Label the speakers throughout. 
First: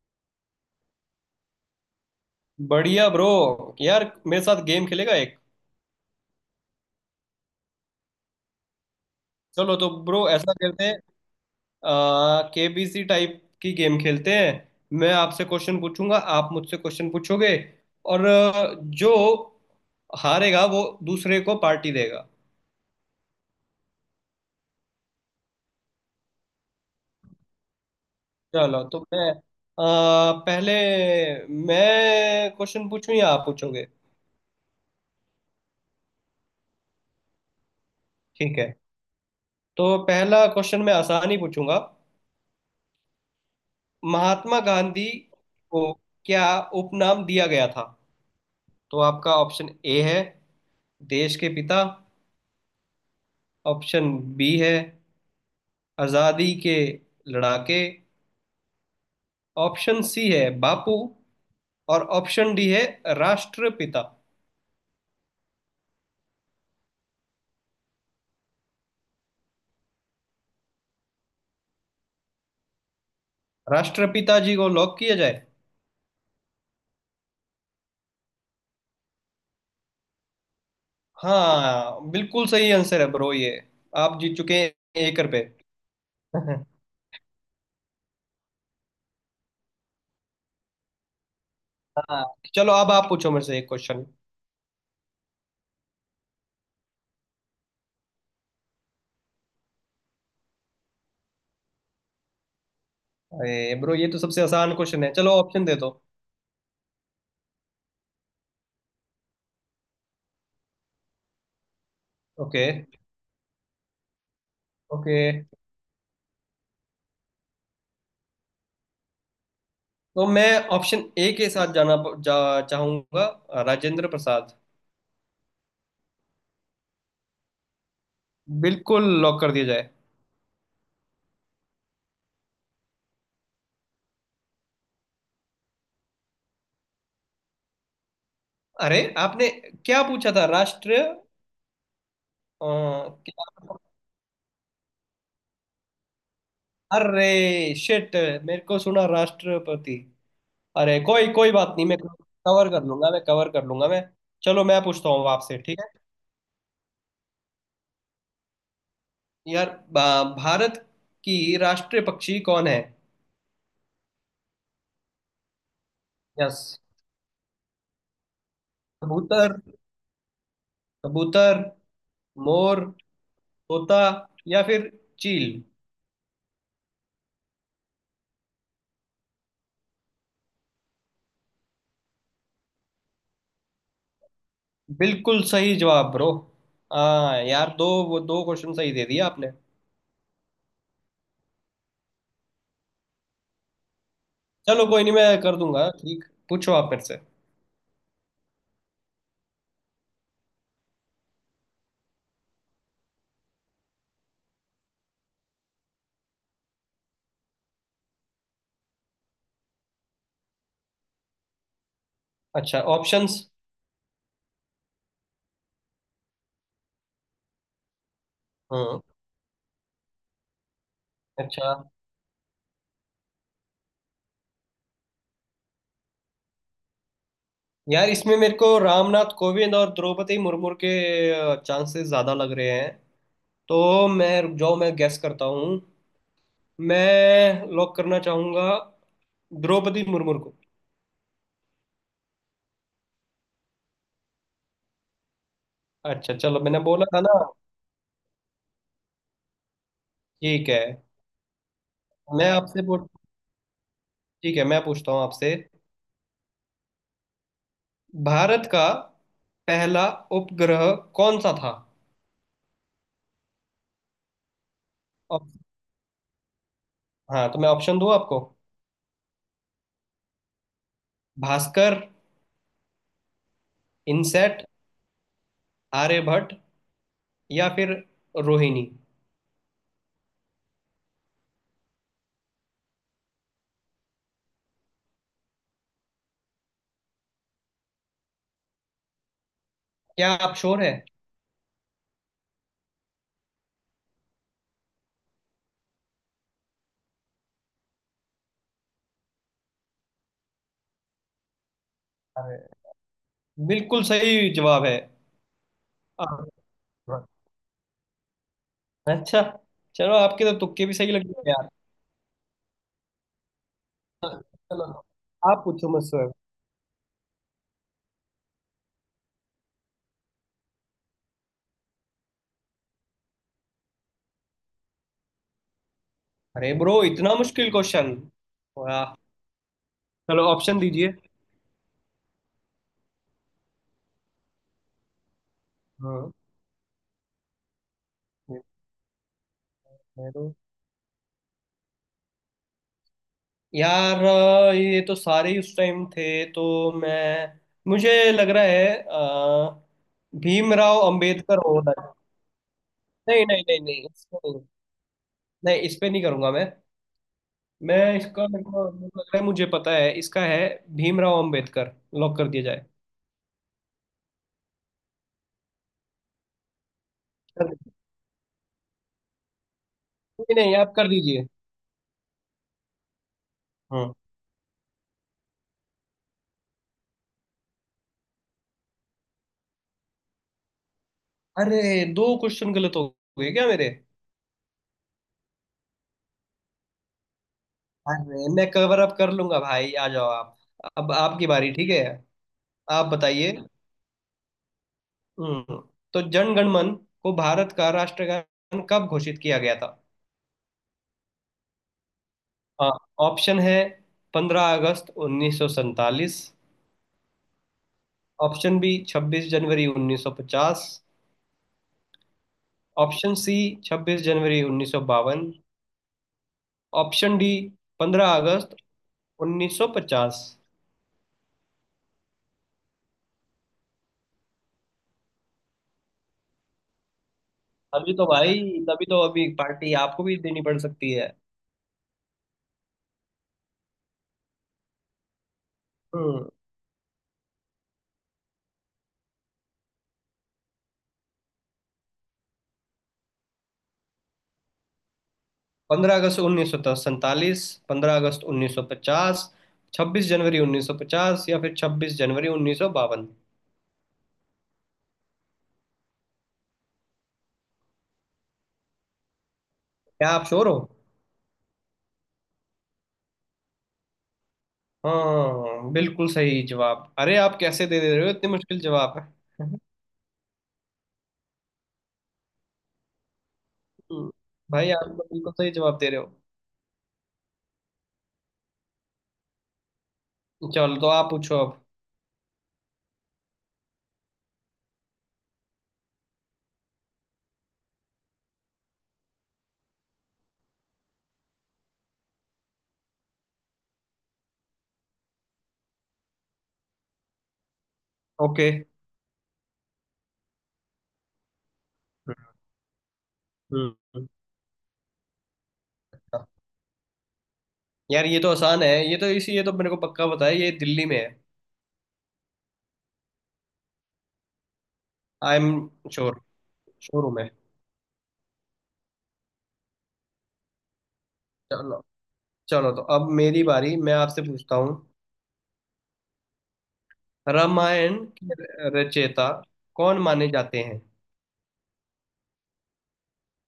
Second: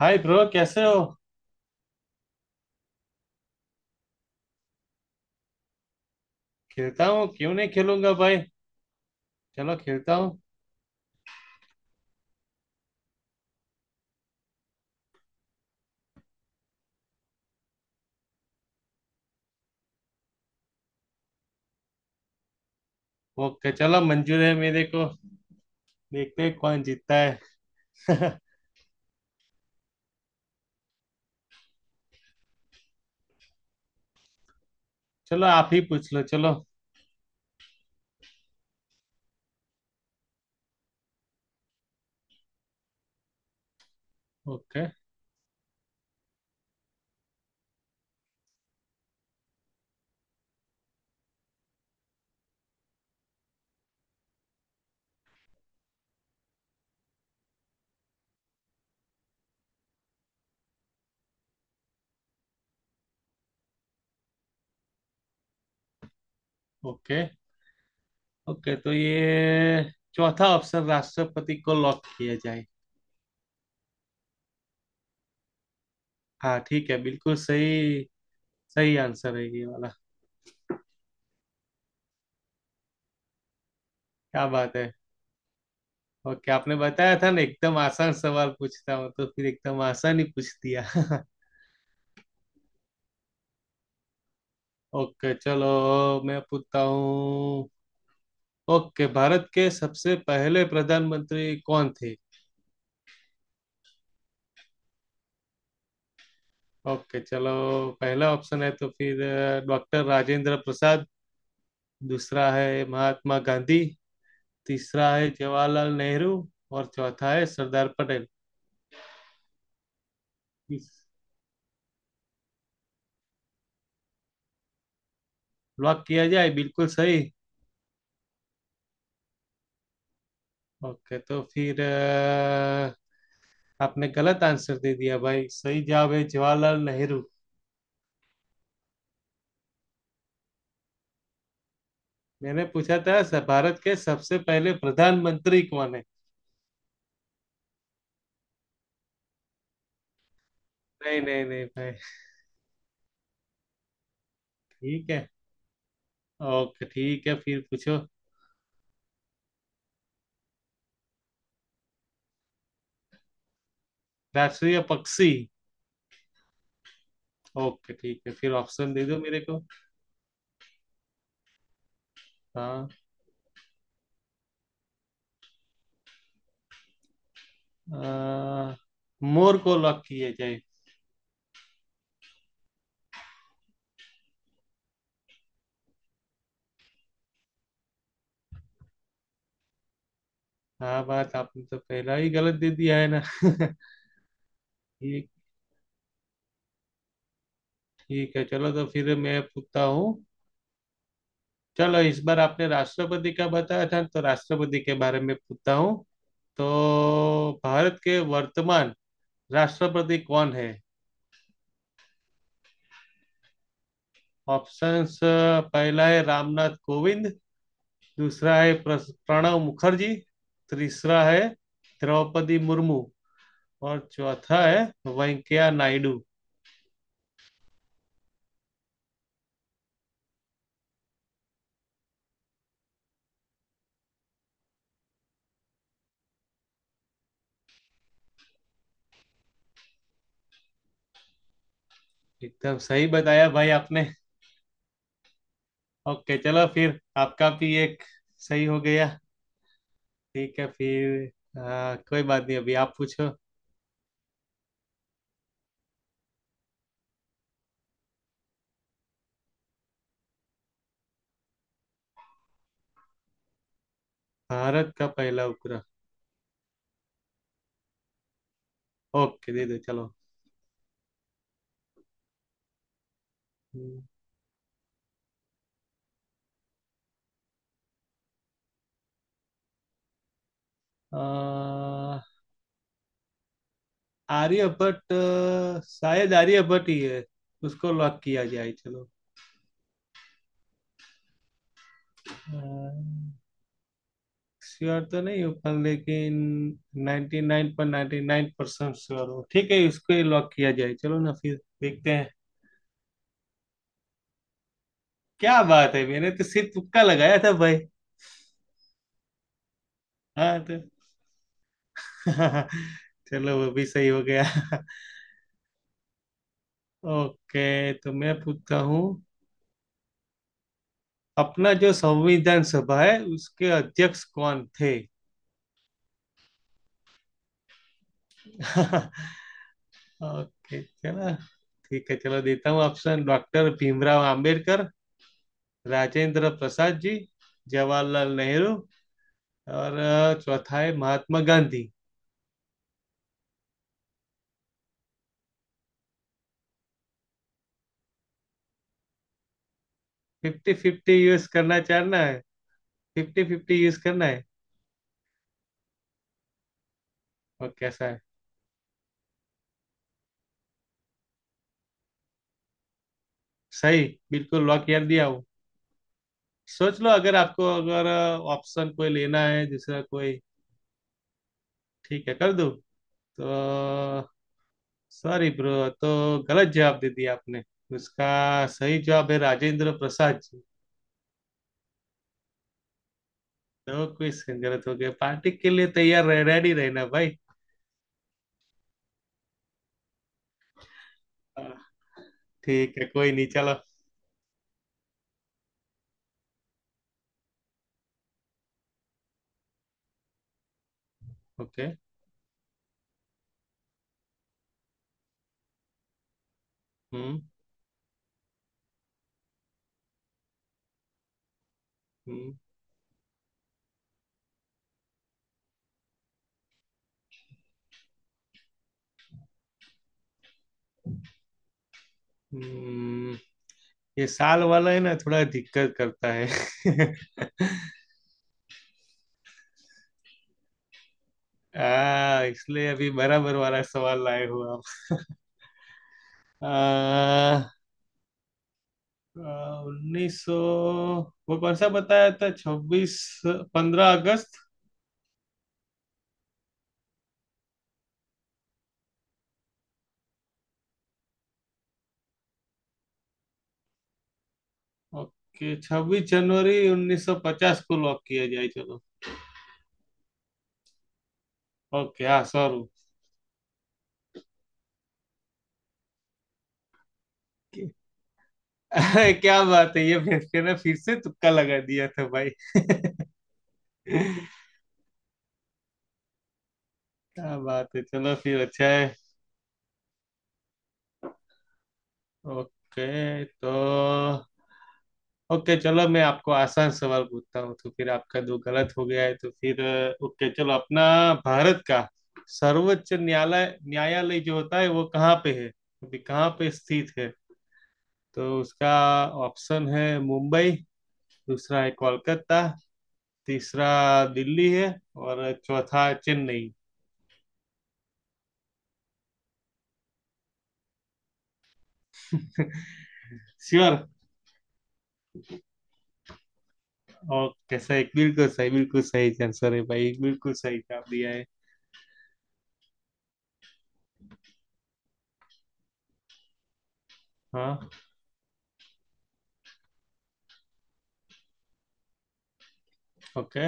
Speaker 1: हाय bro कैसे हो।
Speaker 2: बढ़िया ब्रो। यार मेरे साथ गेम खेलेगा एक।
Speaker 1: खेलता हूँ क्यों नहीं खेलूंगा भाई।
Speaker 2: चलो
Speaker 1: चलो
Speaker 2: तो
Speaker 1: खेलता
Speaker 2: ब्रो,
Speaker 1: हूँ।
Speaker 2: ऐसा करते हैं। केबीसी टाइप की गेम खेलते हैं। मैं आपसे क्वेश्चन पूछूंगा, आप मुझसे क्वेश्चन पूछोगे, और जो हारेगा वो दूसरे को पार्टी देगा।
Speaker 1: ओके चलो मंजूर है मेरे को। देखते हैं कौन जीतता है।
Speaker 2: चलो तो पहले मैं क्वेश्चन पूछूं या आप पूछोगे?
Speaker 1: चलो आप ही पूछ लो चलो।
Speaker 2: ठीक है। तो पहला क्वेश्चन मैं आसान ही पूछूंगा। महात्मा
Speaker 1: ओके।
Speaker 2: गांधी को क्या उपनाम दिया गया था? तो आपका ऑप्शन ए है देश के पिता। ऑप्शन बी है आजादी के लड़ाके। ऑप्शन सी है बापू। और ऑप्शन डी है राष्ट्रपिता।
Speaker 1: ओके ओके तो ये चौथा ऑप्शन राष्ट्रपति को लॉक किया जाए।
Speaker 2: राष्ट्रपिता जी को लॉक किया जाए।
Speaker 1: हाँ ठीक है बिल्कुल सही। सही आंसर है ये वाला।
Speaker 2: हाँ, बिल्कुल सही आंसर है ब्रो ये। आप जीत
Speaker 1: क्या
Speaker 2: चुके हैं
Speaker 1: बात है।
Speaker 2: 1 रुपए।
Speaker 1: ओके आपने बताया था ना एकदम आसान सवाल पूछता हूँ तो फिर एकदम आसान ही पूछ दिया।
Speaker 2: हाँ। चलो अब आप पूछो मेरे से एक क्वेश्चन।
Speaker 1: ओके चलो मैं पूछता हूँ। ओके भारत के सबसे पहले प्रधानमंत्री कौन थे।
Speaker 2: अरे ब्रो, ये तो सबसे आसान क्वेश्चन है, चलो ऑप्शन दे दो।
Speaker 1: ओके चलो। पहला ऑप्शन है तो फिर डॉक्टर राजेंद्र प्रसाद। दूसरा
Speaker 2: ओके।
Speaker 1: है महात्मा गांधी। तीसरा
Speaker 2: ओके,
Speaker 1: है जवाहरलाल नेहरू। और चौथा है सरदार पटेल।
Speaker 2: तो मैं ऑप्शन
Speaker 1: इस-
Speaker 2: ए के साथ जाना चाहूंगा, राजेंद्र प्रसाद।
Speaker 1: लॉक किया जाए बिल्कुल सही।
Speaker 2: बिल्कुल लॉक कर दिया जाए।
Speaker 1: ओके तो फिर आपने गलत आंसर दे दिया भाई। सही जवाब है जवाहरलाल नेहरू।
Speaker 2: अरे आपने क्या पूछा था, राष्ट्र
Speaker 1: मैंने पूछा था
Speaker 2: क्या?
Speaker 1: भारत के सबसे पहले प्रधानमंत्री कौन है।
Speaker 2: अरे शिट, मेरे को सुना राष्ट्रपति। अरे,
Speaker 1: नहीं
Speaker 2: कोई
Speaker 1: नहीं
Speaker 2: कोई
Speaker 1: नहीं
Speaker 2: बात नहीं,
Speaker 1: भाई।
Speaker 2: मैं कवर कर लूंगा, मैं कवर कर लूंगा मैं। चलो मैं पूछता
Speaker 1: ठीक है।
Speaker 2: हूँ आपसे, ठीक है?
Speaker 1: ओके ठीक है फिर पूछो।
Speaker 2: यार, भारत की राष्ट्रीय पक्षी कौन है?
Speaker 1: राष्ट्रीय पक्षी।
Speaker 2: यस।
Speaker 1: ओके ठीक है फिर ऑप्शन दे दो मेरे
Speaker 2: कबूतर
Speaker 1: को।
Speaker 2: कबूतर मोर,
Speaker 1: हाँ।
Speaker 2: तोता, या फिर चील।
Speaker 1: अ, मोर को लॉक किया जाए।
Speaker 2: बिल्कुल सही जवाब ब्रो। हाँ यार, दो वो दो क्वेश्चन सही दे दिया आपने।
Speaker 1: हाँ बात आपने तो पहला ही गलत दे दिया है ना।
Speaker 2: चलो कोई नहीं,
Speaker 1: ठीक।
Speaker 2: मैं कर दूंगा ठीक। पूछो आप मेरे से।
Speaker 1: ठीक है चलो तो फिर मैं पूछता हूँ। चलो इस बार आपने राष्ट्रपति का बताया था तो राष्ट्रपति के बारे में पूछता हूँ। तो भारत के वर्तमान राष्ट्रपति कौन है।
Speaker 2: अच्छा, ऑप्शंस।
Speaker 1: ऑप्शंस पहला है रामनाथ कोविंद। दूसरा है
Speaker 2: हाँ।
Speaker 1: प्रणव मुखर्जी। तीसरा है
Speaker 2: अच्छा।
Speaker 1: द्रौपदी मुर्मू। और चौथा है वेंकैया नायडू।
Speaker 2: यार, इसमें मेरे को रामनाथ कोविंद और द्रौपदी मुर्मू के चांसेस ज्यादा लग रहे हैं। तो मैं, रुक जाओ, मैं गैस करता हूँ। मैं लॉक करना चाहूंगा द्रौपदी मुर्मू को।
Speaker 1: एकदम सही बताया भाई आपने।
Speaker 2: अच्छा
Speaker 1: ओके
Speaker 2: चलो,
Speaker 1: चलो
Speaker 2: मैंने
Speaker 1: फिर
Speaker 2: बोला था ना।
Speaker 1: आपका भी एक सही हो गया। ठीक है
Speaker 2: ठीक है।
Speaker 1: फिर। हाँ, कोई बात
Speaker 2: मैं
Speaker 1: नहीं अभी
Speaker 2: आपसे
Speaker 1: आप
Speaker 2: पूछ
Speaker 1: पूछो।
Speaker 2: ठीक है, मैं पूछता हूँ आपसे। भारत का पहला उपग्रह कौन सा था?
Speaker 1: भारत का पहला
Speaker 2: ऑप-
Speaker 1: उपग्रह।
Speaker 2: हाँ, तो मैं ऑप्शन दूँ आपको?
Speaker 1: ओके दे दो चलो।
Speaker 2: भास्कर,
Speaker 1: हम्म,
Speaker 2: इनसेट, आर्यभट्ट, या फिर रोहिणी।
Speaker 1: अ, आर्यभट्ट शायद आर्यभट्ट ही है। उसको लॉक किया जाए चलो।
Speaker 2: क्या आप श्योर है?
Speaker 1: आ, श्योर तो नहीं हो पर लेकिन 99.99% श्योर हो। ठीक है इसको ही लॉक किया जाए चलो ना फिर। देखते हैं।
Speaker 2: अरे, बिल्कुल सही जवाब है।
Speaker 1: क्या बात है मैंने तो
Speaker 2: आप-
Speaker 1: सिर्फ तुक्का लगाया था भाई।
Speaker 2: अच्छा, चलो आपके तो
Speaker 1: हाँ तो।
Speaker 2: तुक्के भी सही लग गए यार।
Speaker 1: चलो वो भी सही हो
Speaker 2: हाँ,
Speaker 1: गया।
Speaker 2: चलो आप पूछो मुझसे।
Speaker 1: ओके तो मैं पूछता हूँ। अपना जो संविधान सभा है उसके अध्यक्ष कौन थे।
Speaker 2: अरे ब्रो, इतना मुश्किल क्वेश्चन? वाह। चलो ऑप्शन
Speaker 1: ओके
Speaker 2: दीजिए।
Speaker 1: चलो। ठीक है चलो देता हूँ ऑप्शन डॉक्टर भीमराव आम्बेडकर।
Speaker 2: हम्म
Speaker 1: राजेंद्र प्रसाद जी। जवाहरलाल नेहरू। और
Speaker 2: मैं तो
Speaker 1: चौथा है महात्मा गांधी।
Speaker 2: यार, ये तो सारे ही उस टाइम थे, तो मैं। मुझे लग रहा है
Speaker 1: fifty
Speaker 2: Bhimrao
Speaker 1: fifty use
Speaker 2: Ambedkar
Speaker 1: करना
Speaker 2: होना
Speaker 1: चाहना है। फिफ्टी
Speaker 2: चाहिए। नहीं, नहीं, नहीं,
Speaker 1: फिफ्टी यूज
Speaker 2: नहीं, इस
Speaker 1: करना
Speaker 2: पे
Speaker 1: है।
Speaker 2: नहीं। नहीं, इस पे नहीं करूंगा मैं।
Speaker 1: और
Speaker 2: मैं
Speaker 1: कैसा है।
Speaker 2: इसका, मेरे को लग रहा है, मुझे पता है इसका है। भीमराव अंबेडकर लॉक कर दिया जाए।
Speaker 1: सही। बिल्कुल लॉक कर दिया हूँ। सोच लो अगर आपको
Speaker 2: कर दीजिए।
Speaker 1: अगर ऑप्शन कोई लेना है दूसरा कोई।
Speaker 2: नहीं नहीं, आप कर दीजिए।
Speaker 1: ठीक है कर दो। तो
Speaker 2: हम्म।
Speaker 1: Sorry bro. तो गलत जवाब दे दिया आपने। उसका सही जवाब है राजेंद्र प्रसाद जी।
Speaker 2: अरे, दो क्वेश्चन गलत हो गए क्या मेरे?
Speaker 1: दो क्वेश्चन गलत हो गए पार्टी के लिए तैयार रह रेडी रहना भाई।
Speaker 2: अरे मैं कवर अप कर लूंगा भाई, आ जाओ आप। अब आपकी
Speaker 1: हाँ,
Speaker 2: बारी, ठीक है?
Speaker 1: ठीक है
Speaker 2: आप
Speaker 1: कोई नहीं
Speaker 2: बताइए।
Speaker 1: चलो।
Speaker 2: हम्म तो जन गण मन को भारत का राष्ट्रगान कब घोषित किया गया था?
Speaker 1: ओके।
Speaker 2: हाँ, ऑप्शन है 15 अगस्त 1947।
Speaker 1: हम्म।
Speaker 2: ऑप्शन बी, 26 जनवरी 1950।
Speaker 1: हम्म।
Speaker 2: ऑप्शन सी, 26 जनवरी 1952। ऑप्शन डी, 15 अगस्त 1950।
Speaker 1: हम्म। ये साल वाला है ना थोड़ा दिक्कत करता है।
Speaker 2: अभी तो भाई, तभी तो अभी पार्टी आपको भी देनी पड़ सकती है।
Speaker 1: इसलिए अभी बराबर वाला सवाल लाए हो आप।
Speaker 2: हम्म
Speaker 1: आ, उन्नीस सौ वो कौन सा बताया था छब्बीस 15 अगस्त।
Speaker 2: 15 अगस्त 1947, 15 अगस्त 1950, 26 जनवरी 1950, या फिर 26 जनवरी 1952।
Speaker 1: ओके 26 जनवरी 1950 को लॉक किया जाए चलो।
Speaker 2: क्या आप श्योर हो?
Speaker 1: ओके हाँ सॉरी।
Speaker 2: हाँ बिल्कुल सही जवाब। अरे आप कैसे दे दे रहे हो, इतने मुश्किल जवाब
Speaker 1: क्या
Speaker 2: है?
Speaker 1: बात है ये फिर से तुक्का लगा दिया था भाई। क्या
Speaker 2: भाई आप तो बिल्कुल सही जवाब दे रहे हो।
Speaker 1: बात है चलो फिर अच्छा है।
Speaker 2: चलो तो आप पूछो अब।
Speaker 1: ओके तो। ओके चलो मैं आपको आसान सवाल पूछता हूँ तो फिर आपका दो गलत हो गया है तो फिर ओके चलो अपना। भारत का सर्वोच्च न्यायालय न्यायालय जो होता है वो कहाँ पे है। अभी कहाँ पे स्थित है। तो
Speaker 2: ओके।
Speaker 1: उसका ऑप्शन है मुंबई। दूसरा है कोलकाता। तीसरा
Speaker 2: हम्म
Speaker 1: दिल्ली है। और चौथा चेन्नई।
Speaker 2: यार ये तो आसान है, ये तो मेरे को पक्का पता है ये दिल्ली में है।
Speaker 1: Sure.
Speaker 2: I am sure. Sure हूँ मैं।
Speaker 1: ओके सही बिल्कुल सही बिल्कुल सही आंसर है भाई बिल्कुल सही जवाब दिया है।
Speaker 2: चलो। चलो तो अब मेरी बारी, मैं आपसे पूछता हूँ।
Speaker 1: हाँ।
Speaker 2: रामायण के रचयिता कौन माने जाते हैं?
Speaker 1: ओके।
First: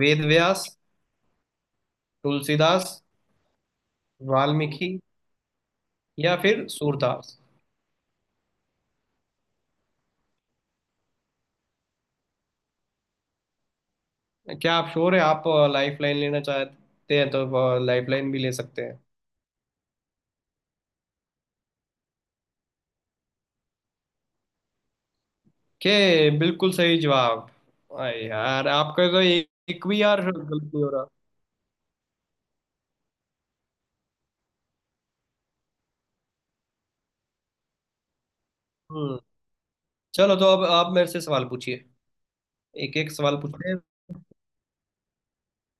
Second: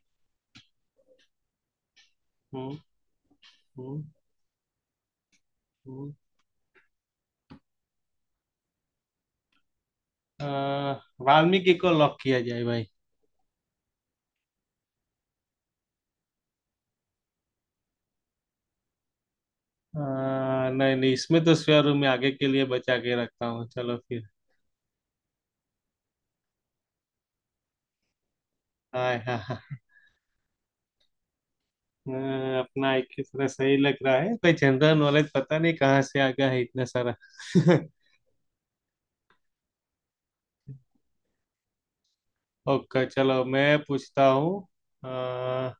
Speaker 2: वेद व्यास,
Speaker 1: हम्म।
Speaker 2: तुलसीदास,
Speaker 1: हम्म।
Speaker 2: वाल्मीकि,
Speaker 1: हम्म।
Speaker 2: या फिर सूरदास।
Speaker 1: अ, वाल्मीकि को लॉक किया जाए भाई।
Speaker 2: क्या आप श्योर है? आप लाइफ लाइन लेना चाहते हैं तो लाइफ लाइन भी ले सकते हैं।
Speaker 1: अ, नहीं नहीं इसमें तो स्वेयर में आगे के लिए बचा के रखता हूँ चलो फिर।
Speaker 2: के, बिल्कुल सही जवाब। अरे यार, आपका
Speaker 1: हाँ
Speaker 2: तो
Speaker 1: हाँ
Speaker 2: एक
Speaker 1: हाँ।
Speaker 2: एक भी यार गलत नहीं हो रहा।
Speaker 1: अपना एक की तरह सही लग रहा है कोई जनरल नॉलेज पता नहीं कहाँ से आ गया है इतना सारा।
Speaker 2: हम्म। चलो तो अब आप मेरे से सवाल पूछिए। एक
Speaker 1: ओके
Speaker 2: एक सवाल
Speaker 1: चलो मैं
Speaker 2: पूछिए।
Speaker 1: पूछता हूँ। अ,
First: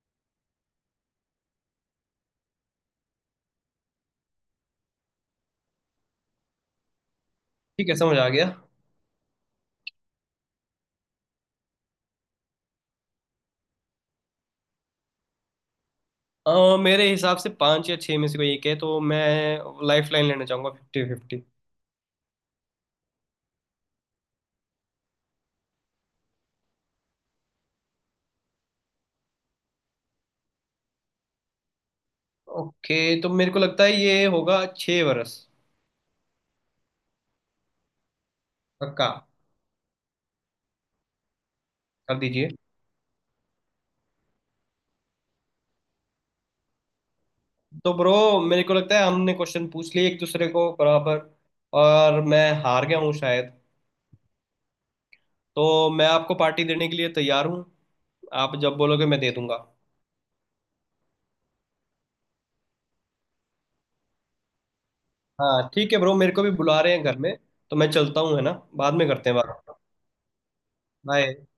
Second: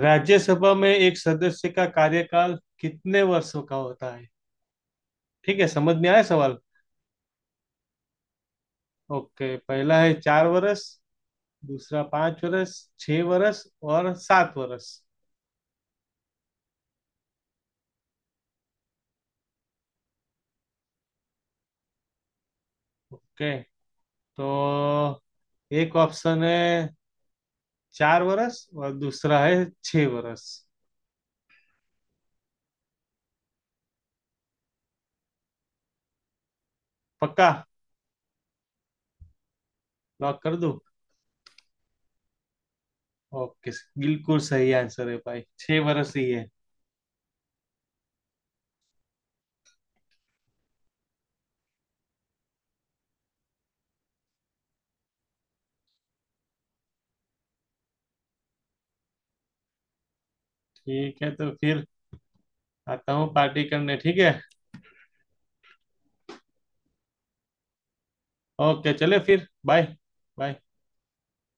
Speaker 1: राज्यसभा में एक सदस्य का कार्यकाल कितने वर्षों का होता है। ठीक है समझ में आया सवाल।
Speaker 2: ठीक है, समझ आ गया।
Speaker 1: ओके पहला है 4 वर्ष। दूसरा 5 वर्ष। 6 वर्ष। और 7 वर्ष।
Speaker 2: मेरे हिसाब से पांच या छह में से कोई एक है, तो मैं लाइफ लाइन लेना चाहूंगा फिफ्टी फिफ्टी।
Speaker 1: ओके तो एक ऑप्शन है 4 वर्ष और दूसरा है 6 वर्ष।
Speaker 2: ओके, तो मेरे को लगता है ये होगा 6 वर्ष।
Speaker 1: पक्का।
Speaker 2: पक्का।
Speaker 1: लॉक कर दूं।
Speaker 2: कर दीजिए।
Speaker 1: ओके। बिल्कुल सही आंसर है भाई 6 वर्ष ही है।
Speaker 2: तो ब्रो, मेरे को लगता है हमने क्वेश्चन पूछ लिए एक दूसरे को बराबर। और मैं हार गया हूँ शायद। तो मैं आपको पार्टी देने के लिए तैयार हूँ। आप जब बोलोगे मैं दे दूंगा।
Speaker 1: ठीक है तो फिर आता हूँ पार्टी करने ठीक है।
Speaker 2: हाँ ठीक है ब्रो, मेरे को भी बुला रहे हैं घर में। तो मैं चलता हूँ, है ना।
Speaker 1: ओके
Speaker 2: बाद में
Speaker 1: चले
Speaker 2: करते हैं
Speaker 1: फिर
Speaker 2: बात।
Speaker 1: बाय। बाय।
Speaker 2: बाय।